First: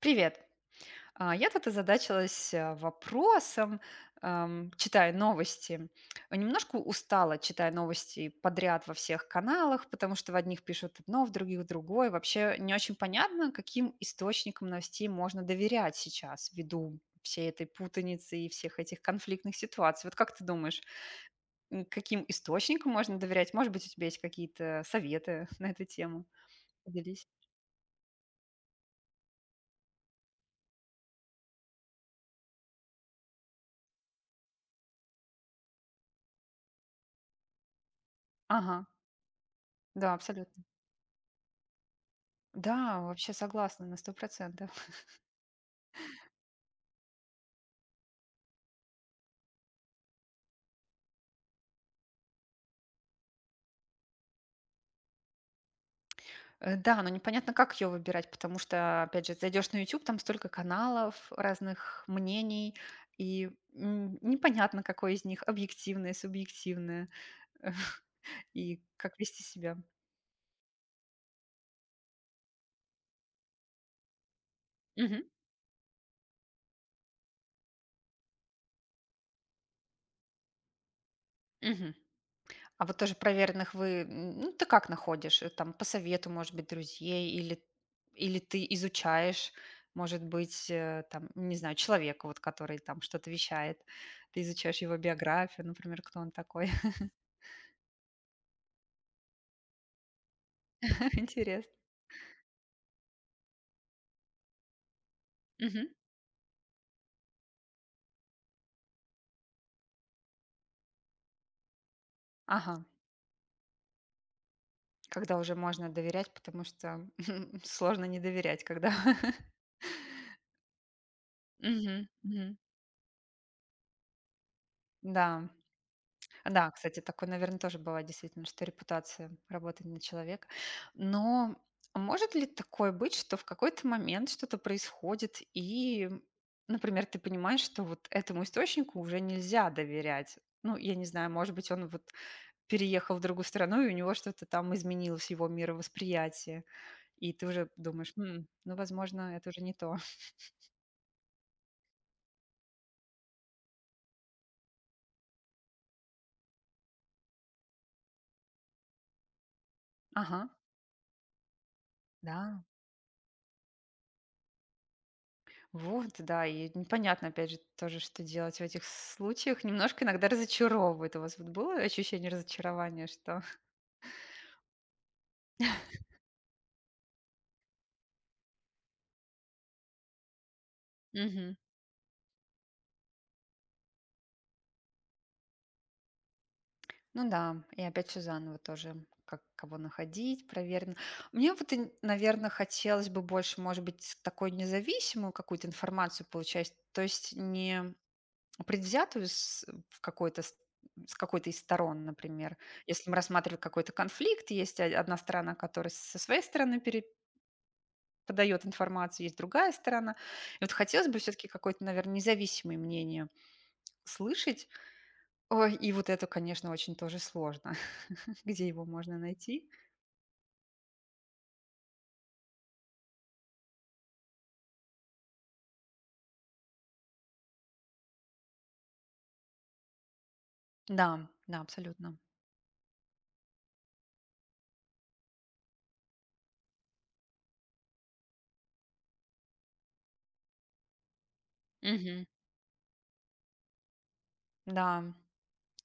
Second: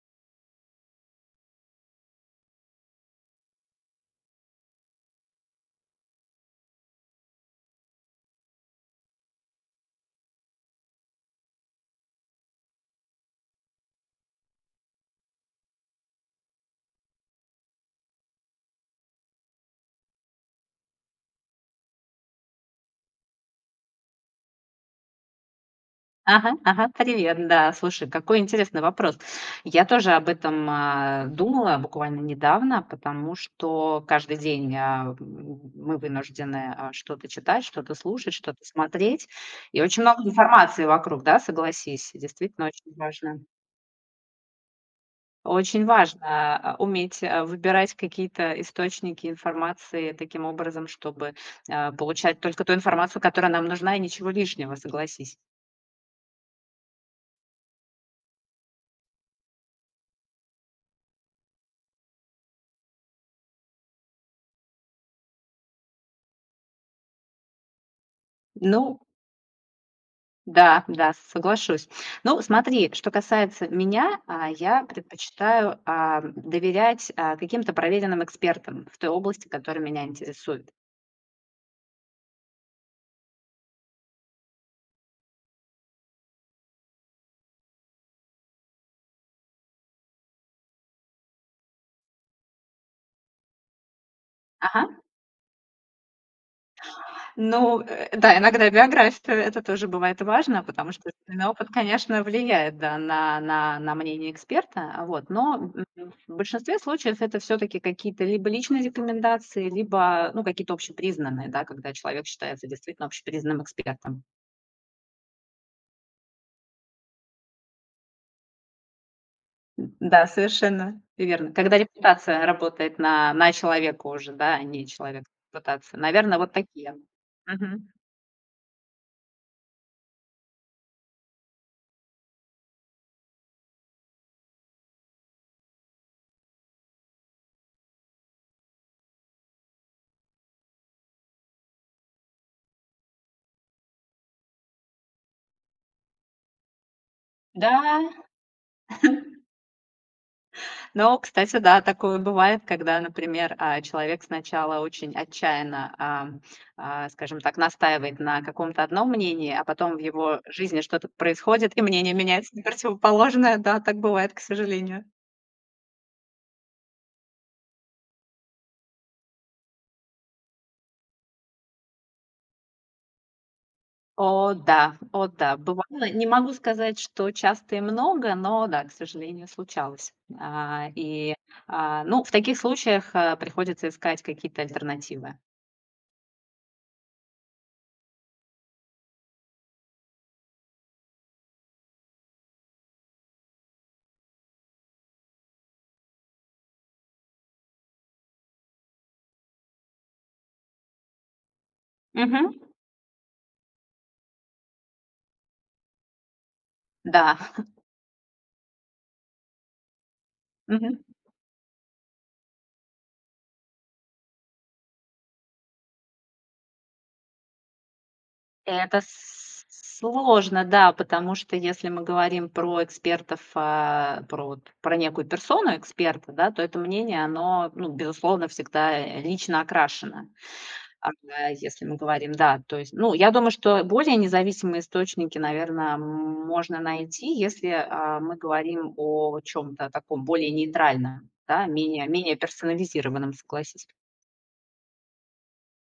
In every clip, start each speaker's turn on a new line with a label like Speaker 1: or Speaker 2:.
Speaker 1: Привет. Я тут озадачилась вопросом, читая новости. Немножко устала, читая новости подряд во всех каналах, потому что в одних пишут одно, в других другое. Вообще не очень понятно, каким источникам новостей можно доверять сейчас, ввиду всей этой путаницы и всех этих конфликтных ситуаций. Вот как ты думаешь, каким источникам можно доверять? Может быть, у тебя есть какие-то советы на эту тему?
Speaker 2: Ага, ага,
Speaker 1: Поделись.
Speaker 2: привет, да. Слушай, какой интересный вопрос. Я тоже об этом думала буквально недавно, потому что каждый день мы вынуждены что-то читать, что-то слушать, что-то
Speaker 1: Ага,
Speaker 2: смотреть. И очень
Speaker 1: да,
Speaker 2: много
Speaker 1: абсолютно.
Speaker 2: информации вокруг, да, согласись, действительно очень
Speaker 1: Да, вообще
Speaker 2: важно.
Speaker 1: согласна на 100%.
Speaker 2: Очень важно уметь выбирать какие-то источники информации таким образом, чтобы получать только ту информацию, которая нам нужна, и ничего лишнего, согласись.
Speaker 1: Да, но непонятно, как ее выбирать, потому что, опять же, зайдешь на YouTube, там столько каналов, разных мнений, и, непонятно, какое из них объективное, субъективное, и
Speaker 2: Ну,
Speaker 1: как вести себя.
Speaker 2: да, соглашусь. Ну, смотри, что касается меня, я
Speaker 1: Мгм,
Speaker 2: предпочитаю, доверять, каким-то проверенным экспертам в той области, которая меня интересует.
Speaker 1: мгм. А вот тоже проверенных ты как находишь? Там по совету, может быть, друзей или или ты изучаешь, может быть, там, не знаю, человека, вот который там что-то вещает, ты изучаешь
Speaker 2: Ага.
Speaker 1: его биографию, например, кто он такой.
Speaker 2: Ну, да, иногда биография, это тоже бывает важно, потому что жизненный
Speaker 1: Интересно.
Speaker 2: опыт, конечно, влияет, да, на мнение эксперта, вот. Но,
Speaker 1: Мгм.
Speaker 2: в большинстве случаев это все таки какие-то либо личные рекомендации, либо, ну, какие-то общепризнанные, да, когда человек считается
Speaker 1: Ага.
Speaker 2: действительно общепризнанным экспертом.
Speaker 1: Когда уже можно доверять, потому что сложно не доверять, когда
Speaker 2: Да, совершенно верно. Когда
Speaker 1: Мгм,
Speaker 2: репутация
Speaker 1: мгм.
Speaker 2: работает на человека уже, да, а не человек
Speaker 1: Да,
Speaker 2: репутация. Наверное, вот
Speaker 1: да,
Speaker 2: такие.
Speaker 1: кстати, такое, наверное, тоже
Speaker 2: Мгм.
Speaker 1: бывает действительно, что репутация работает на человека. Но может ли такое быть, что в какой-то момент что-то происходит, и, например, ты понимаешь, что вот этому источнику уже нельзя доверять? Ну, я не знаю, может быть, он вот переехал в другую страну, и у него что-то там изменилось, его мировосприятие. И ты уже
Speaker 2: Да,
Speaker 1: думаешь: "М, ну, возможно, это уже не то".
Speaker 2: но, кстати, да, такое бывает, когда, например, человек сначала очень отчаянно, скажем так, настаивает на каком-то одном мнении, а потом в его
Speaker 1: Ага,
Speaker 2: жизни что-то происходит, и мнение меняется
Speaker 1: да.
Speaker 2: на противоположное. Да, так бывает, к сожалению.
Speaker 1: Вот, да, и непонятно, опять же, тоже, что делать в этих случаях. Немножко иногда разочаровывает. У вас вот было ощущение разочарования, что
Speaker 2: О да, бывало. Не могу сказать, что часто и много, но да, к сожалению, случалось. А, и,
Speaker 1: Мгм.
Speaker 2: ну, в таких случаях, приходится искать какие-то альтернативы.
Speaker 1: Ну да, и опять всё заново тоже, как кого находить, проверено. Мне вот, наверное, хотелось бы больше, может быть, такой независимую какую-то информацию получать. То есть не предвзятую с в какой-то с какой-то из сторон,
Speaker 2: Мгм.
Speaker 1: например. Если мы рассматриваем какой-то конфликт, есть о одна сторона, которая со своей стороны пере
Speaker 2: Да.
Speaker 1: подает информацию, есть другая сторона. И вот
Speaker 2: Мгм.
Speaker 1: хотелось бы все таки какое-то, наверное, независимое мнение слышать. Ой, и вот это, конечно, очень тоже сложно. Где его
Speaker 2: Это
Speaker 1: можно
Speaker 2: с
Speaker 1: найти?
Speaker 2: сложно, да, потому что если мы говорим про экспертов, про вот про некую персону эксперта, да, то это мнение, оно, ну, безусловно, всегда, лично окрашено.
Speaker 1: Да, да,
Speaker 2: Если мы
Speaker 1: абсолютно.
Speaker 2: говорим, да, то есть, ну, я думаю, что более независимые источники, наверное, можно найти, если мы говорим о чем-то таком более нейтральном, да,
Speaker 1: Мгм.
Speaker 2: менее персонализированном, согласись.
Speaker 1: Да,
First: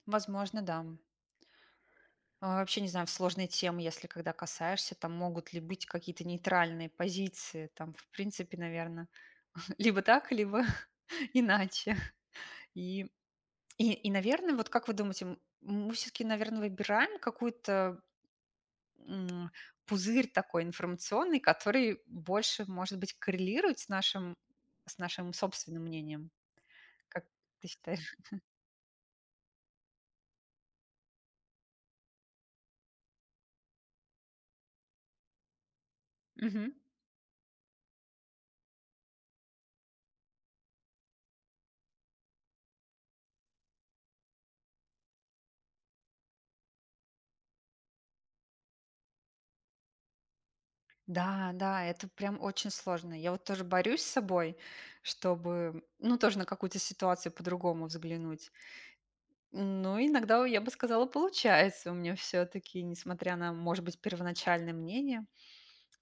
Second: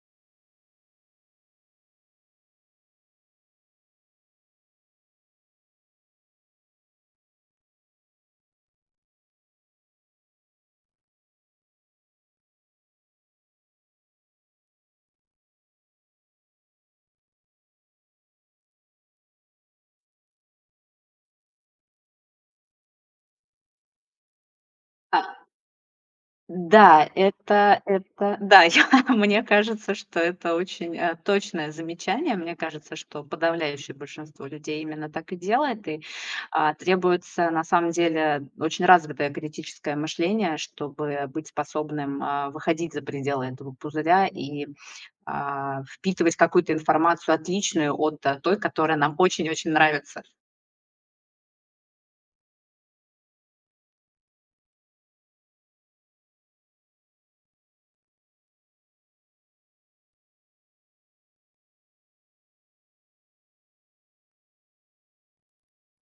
Speaker 1: возможно, да. Вообще не знаю, в сложной темы, если когда касаешься, там могут ли быть какие-то нейтральные позиции, там, в принципе, наверное, либо так, либо иначе. И, и, наверное, вот как вы думаете, мы все-таки, наверное, выбираем какую-то м, пузырь такой информационный, который больше, может быть, коррелирует с
Speaker 2: А,
Speaker 1: нашим собственным мнением,
Speaker 2: Да,
Speaker 1: как ты
Speaker 2: это
Speaker 1: считаешь?
Speaker 2: это да, я мне кажется, что это очень, точное замечание. Мне кажется, что подавляющее большинство людей именно так и делает. Требуется на самом деле очень развитое критическое мышление, чтобы быть способным, выходить за пределы этого пузыря и впитывать какую-то информацию отличную от той, которая нам очень-очень нравится.
Speaker 1: Да, да, это прям очень сложно. Я вот тоже борюсь с собой, чтобы, ну, тоже на какую-то ситуацию по-другому взглянуть. Ну, иногда, я бы сказала, получается у меня все-таки, несмотря на, может быть, первоначальное мнение,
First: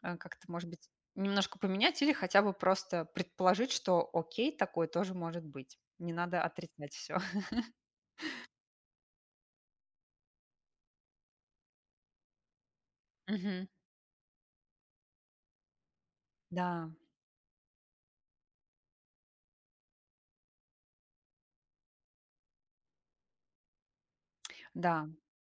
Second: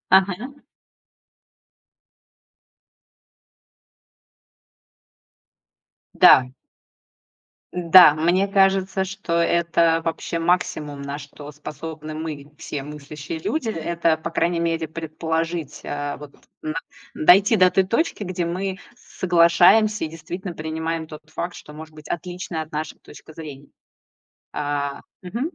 Speaker 1: как-то,
Speaker 2: Ага.
Speaker 1: может быть, немножко поменять или хотя бы просто предположить, что окей, такое тоже может быть. Не надо
Speaker 2: Да.
Speaker 1: отрицать все.
Speaker 2: Да, мне кажется, что это вообще максимум, на что способны мы, все мыслящие
Speaker 1: Мгм.
Speaker 2: люди. Это, по крайней мере, предположить, а, вот на
Speaker 1: Да,
Speaker 2: дойти до той точки, где мы соглашаемся и действительно принимаем тот факт, что может быть отличная от нашей точка зрения. А,
Speaker 1: да.
Speaker 2: мгм.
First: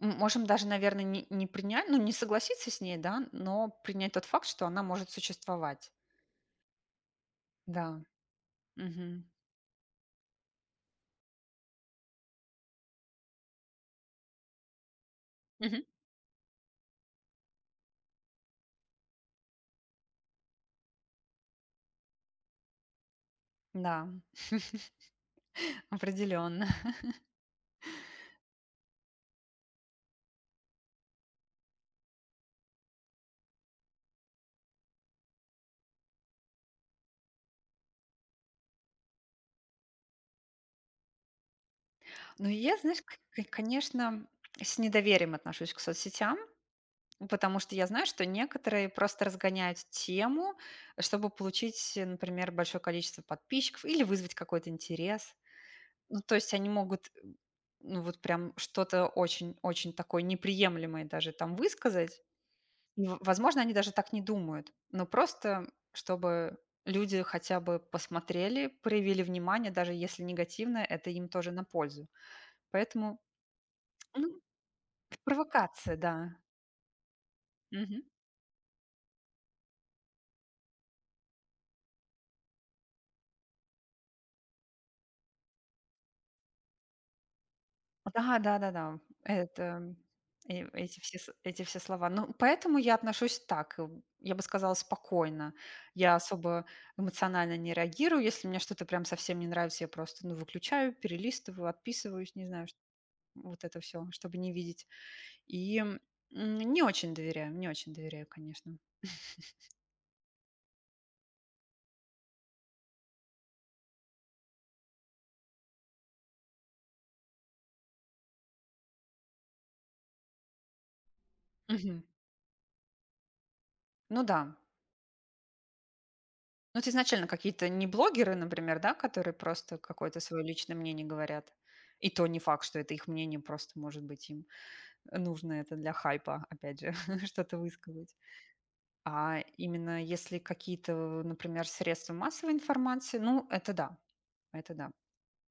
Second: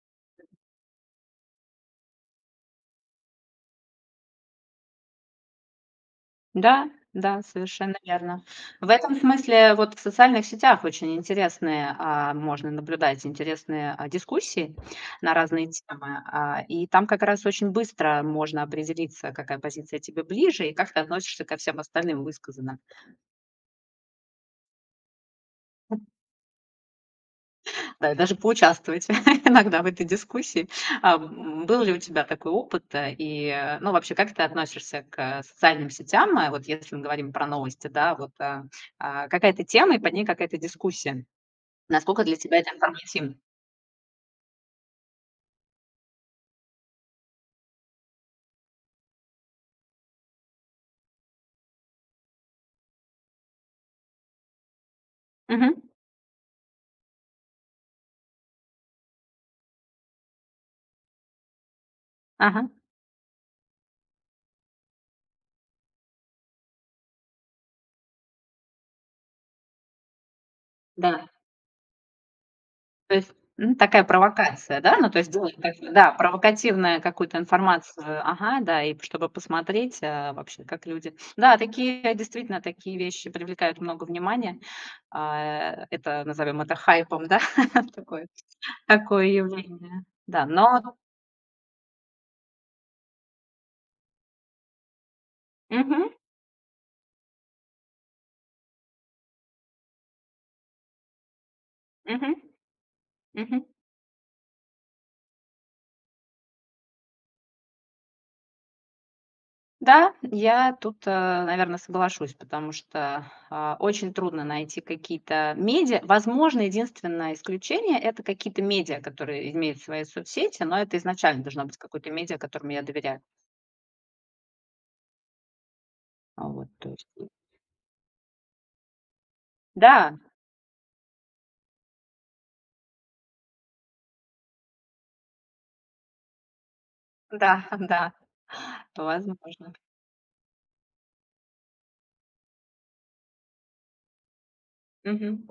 Speaker 1: Можем даже, наверное, не принять, ну, не согласиться с ней, да, но принять тот факт, что она может существовать.
Speaker 2: Да, да, совершенно
Speaker 1: Да.
Speaker 2: верно. В этом
Speaker 1: Мгм.
Speaker 2: смысле вот в социальных сетях очень интересные, можно наблюдать интересные, дискуссии на разные
Speaker 1: Мгм.
Speaker 2: темы, и там как раз очень быстро можно определиться, какая позиция тебе ближе и как ты относишься ко всем остальным высказанным.
Speaker 1: Да, определенно.
Speaker 2: Да, и даже поучаствовать иногда в этой дискуссии. Был ли у тебя такой опыт? И, ну, вообще, как ты относишься к социальным сетям? Вот если мы говорим про новости, да, какая-то тема и под ней какая-то дискуссия. Насколько для
Speaker 1: Ну
Speaker 2: тебя это
Speaker 1: я, знаешь, к
Speaker 2: информативно?
Speaker 1: к конечно, с недоверием отношусь к соцсетям, потому что я знаю, что некоторые просто разгоняют тему, чтобы получить, например, большое количество подписчиков или вызвать какой-то интерес.
Speaker 2: Мгм.
Speaker 1: Ну, то есть они могут, ну, вот прям что-то очень такое неприемлемое даже там высказать.
Speaker 2: Ага,
Speaker 1: Ну, возможно, они даже так не думают, но просто чтобы люди хотя бы посмотрели, проявили внимание, даже если негативное, это им
Speaker 2: да.
Speaker 1: тоже на пользу.
Speaker 2: То
Speaker 1: Поэтому,
Speaker 2: есть, ну, такая
Speaker 1: ну,
Speaker 2: провокация, да? Ну, то есть делать так,
Speaker 1: провокация,
Speaker 2: да,
Speaker 1: да.
Speaker 2: провокативная какую-то
Speaker 1: Мгм.
Speaker 2: информацию, ага, да, и чтобы посмотреть, вообще, как люди. Да, такие, действительно, такие вещи привлекают много внимания. А, это, назовем это хайпом, да, такое
Speaker 1: Да, да, да, да.
Speaker 2: такое
Speaker 1: Это
Speaker 2: явление. Да, но
Speaker 1: эти все слова. Ну, поэтому я отношусь так, я бы сказала, спокойно.
Speaker 2: мгм,
Speaker 1: Я особо эмоционально не реагирую. Если мне что-то прям совсем не нравится, я просто ну, выключаю, перелистываю, отписываюсь,
Speaker 2: мгм,
Speaker 1: не знаю, вот
Speaker 2: мгм.
Speaker 1: это все, чтобы не видеть. И, не очень доверяю, конечно.
Speaker 2: Да, я тут, наверное, соглашусь, потому что, очень трудно найти какие-то медиа. Возможно, единственное исключение- это какие-то медиа, которые имеют свои соцсети, но это изначально должно быть
Speaker 1: Мгм.
Speaker 2: какое-то медиа, которому я доверяю.
Speaker 1: Ну да.
Speaker 2: Вот,
Speaker 1: Ну, вот
Speaker 2: то есть
Speaker 1: изначально какие-то не блогеры, например, да, которые просто
Speaker 2: да,
Speaker 1: какое-то свое личное мнение говорят. И то не факт, что это их мнение, просто, может быть, им нужно это для хайпа, опять же, что-то
Speaker 2: да, да,
Speaker 1: высказать. А
Speaker 2: возможно.
Speaker 1: именно если какие-то, например, средства массовой информации, ну, это да, это да.
Speaker 2: Мгм.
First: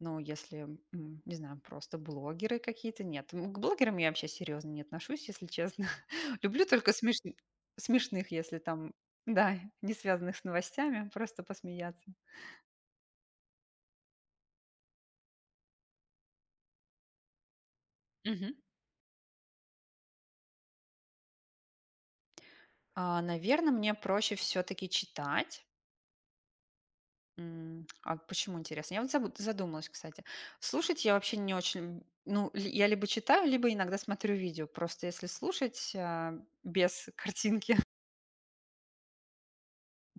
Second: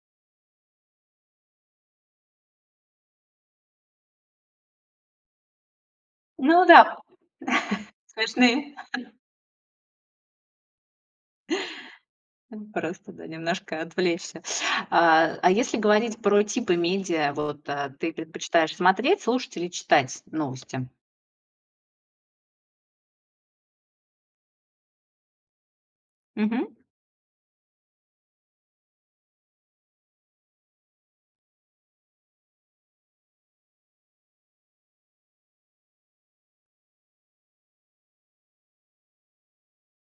Speaker 1: Ну, если, не знаю, просто блогеры какие-то, нет. К блогерам я вообще серьезно не отношусь, если честно. Люблю
Speaker 2: Ну
Speaker 1: только
Speaker 2: да,
Speaker 1: смешных, если
Speaker 2: смешные.
Speaker 1: там, да, не связанных с новостями, просто посмеяться.
Speaker 2: Просто, да, немножко отвлечься. А если говорить про типы медиа, вот, ты
Speaker 1: Мгм.
Speaker 2: предпочитаешь смотреть, слушать или читать новости?
Speaker 1: Наверное, мне проще все-таки читать.
Speaker 2: Мгм.
Speaker 1: А почему интересно? Я вот задумалась, кстати. Слушать я вообще не очень... Ну, я либо читаю, либо иногда смотрю видео. Просто если слушать без картинки,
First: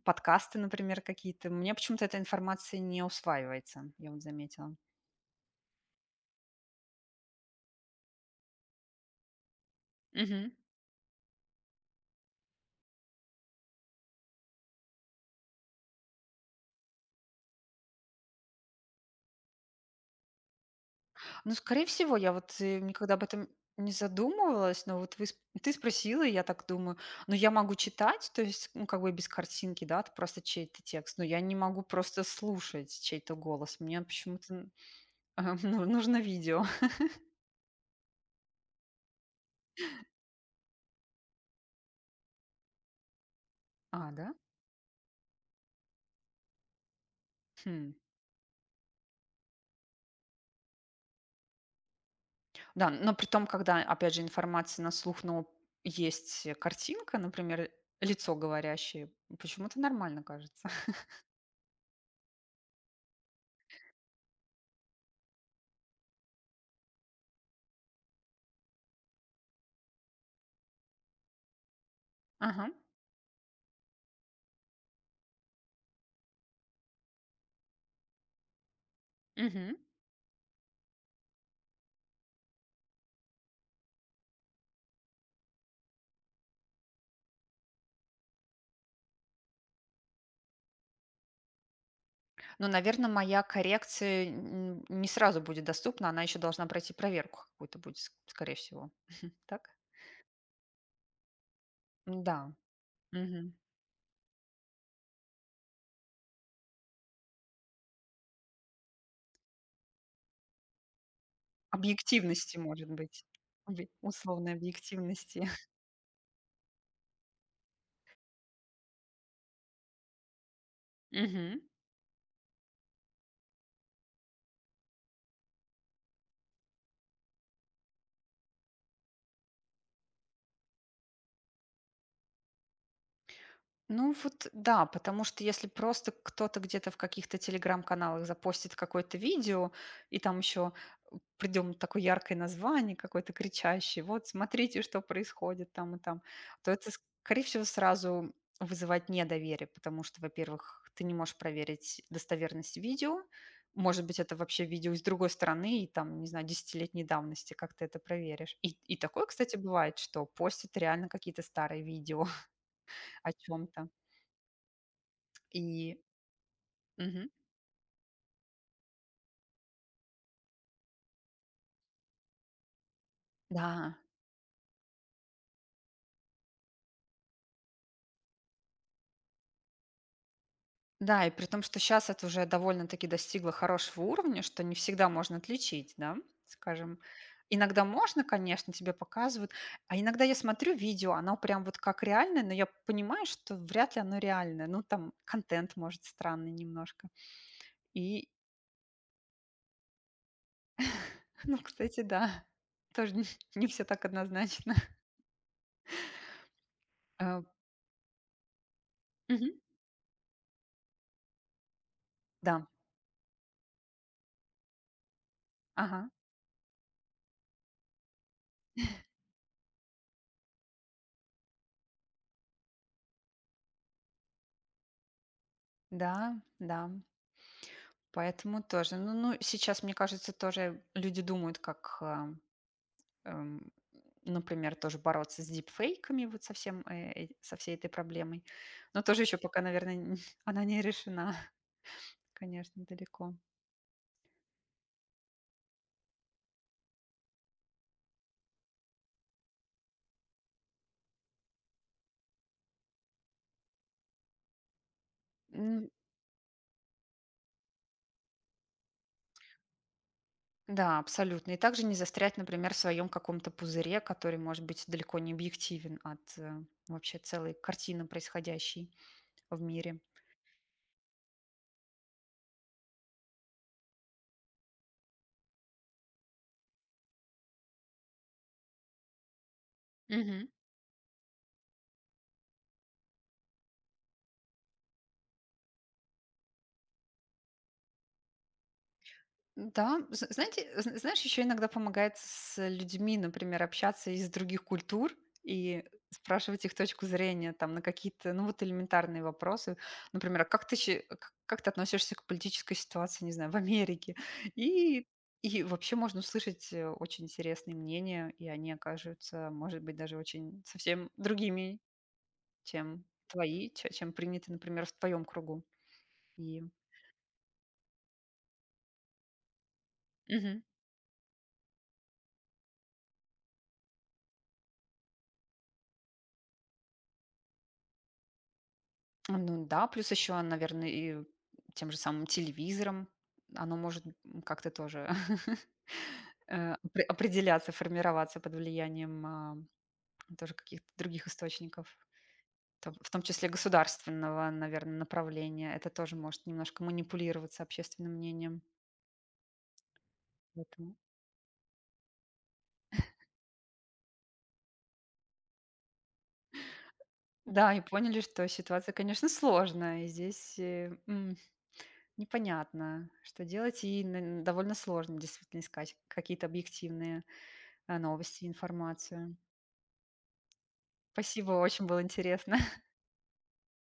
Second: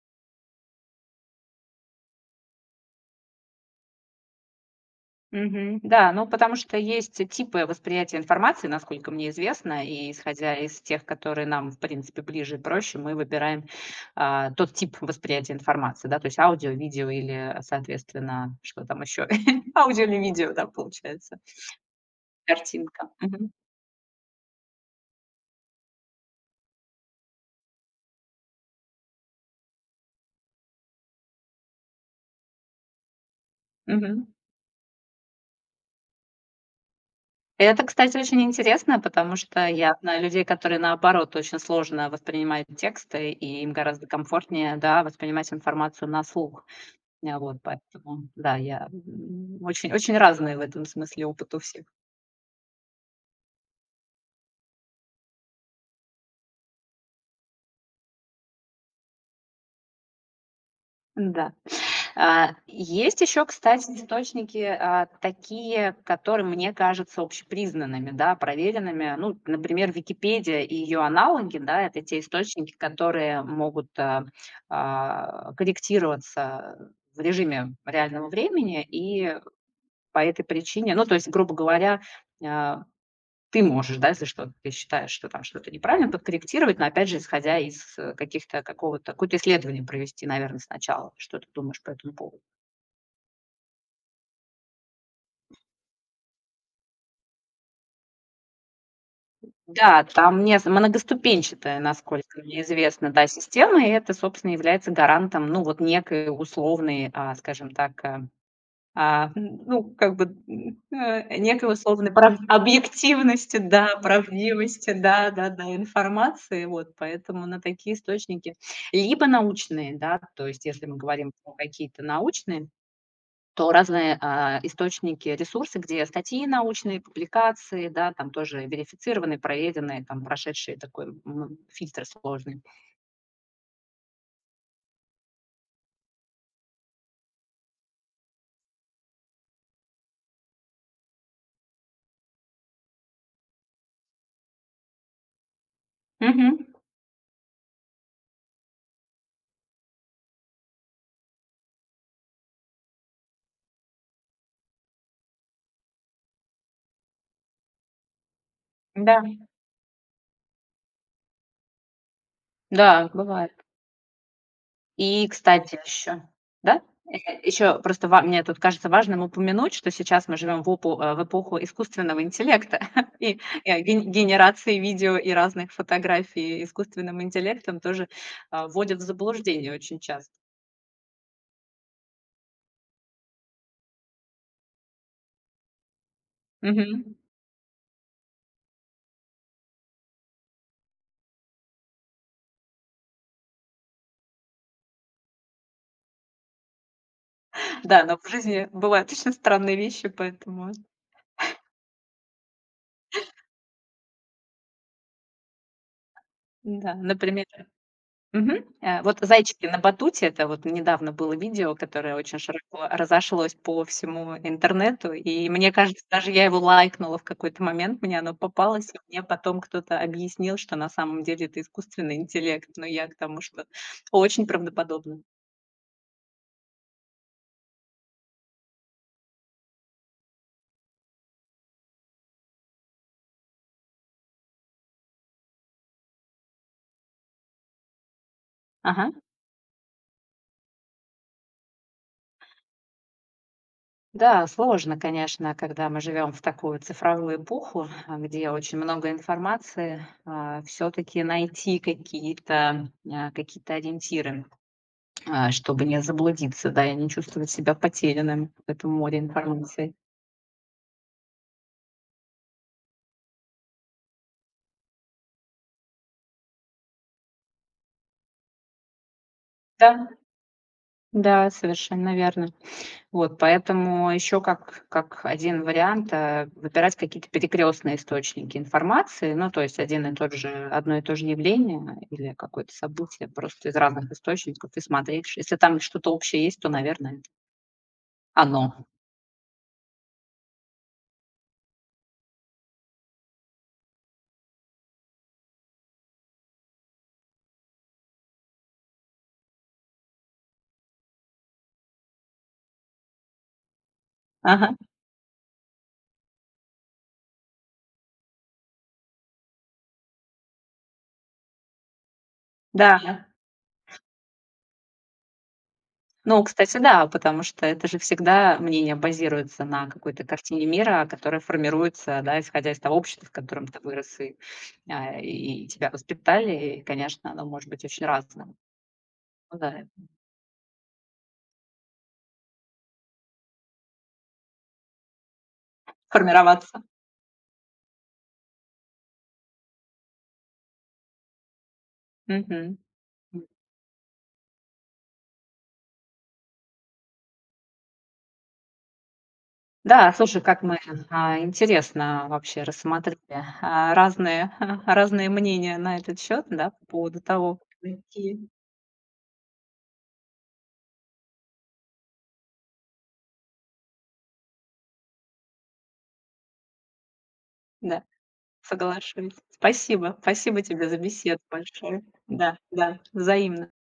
Speaker 1: подкасты, например, какие-то. У меня почему-то эта информация не усваивается, я вот заметила.
Speaker 2: Мгм. Да, ну потому что есть типы восприятия информации, насколько мне известно, и
Speaker 1: Мгм.
Speaker 2: исходя из тех, которые нам, в принципе, ближе и проще, мы выбираем тот тип восприятия информации, да, то есть аудио, видео или, соответственно, что там еще, аудио или видео, да, получается,
Speaker 1: Ну, скорее всего, я вот,
Speaker 2: картинка.
Speaker 1: никогда об этом
Speaker 2: Мгм.
Speaker 1: не задумывалась, но вот вы сп ты спросила, и я так думаю. Но я могу читать, то есть, ну, как бы без картинки, да, это просто чей-то текст, но я не могу просто слушать чей-то голос. Мне
Speaker 2: Мгм.
Speaker 1: почему-то, н ну, нужно видео.
Speaker 2: Это, кстати, очень интересно, потому что я знаю людей, которые, наоборот, очень сложно воспринимают тексты, и им гораздо
Speaker 1: А, да?
Speaker 2: комфортнее, да, воспринимать информацию на слух. Вот
Speaker 1: Хм.
Speaker 2: поэтому, да, я, очень очень разные в этом смысле опыт у всех.
Speaker 1: Да, но при том, когда, опять же, информация на слух, но есть картинка, например, лицо говорящее, почему-то нормально кажется.
Speaker 2: Да. А, есть еще, кстати, источники, такие, которые мне кажутся общепризнанными, да, проверенными. Ну, например, "Википедия" и ее аналоги, да, это те
Speaker 1: Ага.
Speaker 2: источники, которые могут, корректироваться в режиме реального времени. И
Speaker 1: Мгм.
Speaker 2: по этой причине, ну, то есть, грубо говоря, а, ты можешь, да, если что, ты считаешь, что там что-то неправильно, подкорректировать, но опять же, исходя из, каких-то какого-то какое-то исследование провести, наверное, сначала. Что ты думаешь по этому поводу?
Speaker 1: Но, наверное, моя коррекция не сразу будет доступна, она еще должна пройти проверку какую-то будет, скорее всего. Так?
Speaker 2: Да, там не многоступенчатая, насколько
Speaker 1: Да.
Speaker 2: мне известно, да,
Speaker 1: Мгм.
Speaker 2: система, и это, собственно, является гарантом, ну, вот некой условной, скажем так, э А, н ну, как бы, некой условной прав
Speaker 1: Объективности, может быть.
Speaker 2: объективности, да,
Speaker 1: Условной
Speaker 2: правдивости, да,
Speaker 1: объективности.
Speaker 2: да-да, информации. Вот, поэтому на такие источники. Либо научные, да, то есть если мы говорим про
Speaker 1: Мгм.
Speaker 2: какие-то научные, то разные, источники, ресурсы, где статьи научные, публикации, да, там тоже верифицированные, проверенные, там прошедшие такой, фильтр сложный.
Speaker 1: Ну вот да, потому что если просто кто-то где-то в каких-то телеграм-каналах запостит какое-то видео, и там еще придем такое яркое название, какое-то кричащее, вот смотрите, что происходит там и там,
Speaker 2: Мгм.
Speaker 1: то это, скорее всего, сразу вызывает недоверие, потому что, во-первых, ты не можешь проверить достоверность видео, может быть, это вообще видео из другой страны, и там, не знаю, десятилетней давности, как ты это проверишь. И
Speaker 2: Да,
Speaker 1: такое, кстати, бывает, что постят реально какие-то старые видео
Speaker 2: да,
Speaker 1: о
Speaker 2: бывает.
Speaker 1: чем-то.
Speaker 2: И, кстати,
Speaker 1: И
Speaker 2: еще, да?
Speaker 1: мгм.
Speaker 2: Еще просто ва мне тут кажется важным упомянуть, что сейчас мы живем в эпоху искусственного интеллекта и
Speaker 1: Да,
Speaker 2: генерации видео и разных фотографий искусственным интеллектом тоже, вводят в заблуждение очень часто.
Speaker 1: да, и при том, что сейчас это уже довольно-таки достигло хорошего уровня, что не всегда можно отличить, да, скажем.
Speaker 2: Мгм.
Speaker 1: Иногда можно, конечно, тебе показывают, а иногда я смотрю видео, оно прям вот как реальное, но я понимаю, что вряд ли оно реальное. Ну, там контент, может, странный немножко.
Speaker 2: Да, но в
Speaker 1: И,
Speaker 2: жизни бывают очень странные вещи, поэтому
Speaker 1: ну, кстати, да, тоже не все так однозначно.
Speaker 2: да,
Speaker 1: А,
Speaker 2: например мгм. Вот
Speaker 1: мгм.
Speaker 2: "Зайчики на батуте"- это вот недавно было видео, которое очень
Speaker 1: Да.
Speaker 2: широко разошлось по всему интернету. И мне кажется,
Speaker 1: Ага.
Speaker 2: даже я его лайкнула в какой-то момент, мне оно попалось, и мне потом кто-то объяснил, что на самом деле это искусственный интеллект. Но я к тому, что очень правдоподобно.
Speaker 1: Да, да. Поэтому тоже. Ну, сейчас, мне кажется, тоже люди думают, как, эм, например, тоже бороться с дипфейками, вот со всем, со всей этой проблемой. Но
Speaker 2: Ага.
Speaker 1: тоже еще пока, наверное, она не решена, конечно, далеко.
Speaker 2: Да, сложно, конечно, когда мы живем в такую цифровую эпоху, где очень много информации, все таки найти какие-то, какие-то ориентиры. Чтобы
Speaker 1: М,
Speaker 2: не заблудиться, да, и не чувствовать себя потерянным в этом море информации.
Speaker 1: да, абсолютно. И также не застрять, например, в своем каком-то пузыре, который, может быть, далеко не объективен от, вообще целой картины происходящей в мире.
Speaker 2: Да, да, совершенно верно. Вот, поэтому еще как один вариант выбирать какие-то перекрестные источники информации, ну, то есть один и тот
Speaker 1: Мгм.
Speaker 2: же, одно и то же явление или какое-то событие просто из разных источников и смотришь. Если там что-то общее есть, то, наверное, это оно.
Speaker 1: Да, знаешь, еще иногда помогает с людьми, например, общаться из других культур и спрашивать их точку зрения там на какие-то, ну вот элементарные вопросы. Например, как ты относишься к политической ситуации, не знаю, в Америке?
Speaker 2: Ага,
Speaker 1: И, и вообще можно услышать очень интересные мнения, и они окажутся, может быть, даже очень совсем другими, чем
Speaker 2: да.
Speaker 1: твои, чем приняты, например, в твоем кругу.
Speaker 2: Ну,
Speaker 1: И...
Speaker 2: кстати, да, потому что это же всегда мнение базируется на какой-то
Speaker 1: Мгм.
Speaker 2: картине мира, которая формируется, да, исходя из того общества, в котором ты вырос и тебя воспитали. И, конечно, оно может быть очень разным.
Speaker 1: А,
Speaker 2: Ну
Speaker 1: ну
Speaker 2: да,
Speaker 1: да, плюс еще, наверное, и тем же самым телевизором оно может, как-то тоже,
Speaker 2: формироваться.
Speaker 1: определяться, формироваться под влиянием, тоже каких-то других источников,
Speaker 2: Мгм.
Speaker 1: то в том числе государственного, наверное, направления. Это тоже может немножко манипулироваться общественным мнением.
Speaker 2: Да, слушай, как мы
Speaker 1: Поэтому
Speaker 2: интересно вообще рассмотрели разные, разные мнения на этот счет, да, по поводу того,
Speaker 1: да, и поняли, что
Speaker 2: какие,
Speaker 1: ситуация, конечно, сложная, и здесь, непонятно, что делать, и н довольно сложно действительно искать какие-то объективные
Speaker 2: да,
Speaker 1: новости,
Speaker 2: соглашусь.
Speaker 1: информацию.
Speaker 2: Спасибо, спасибо тебе за беседу
Speaker 1: Спасибо, очень было
Speaker 2: большое.
Speaker 1: интересно.
Speaker 2: Да, да, взаимно.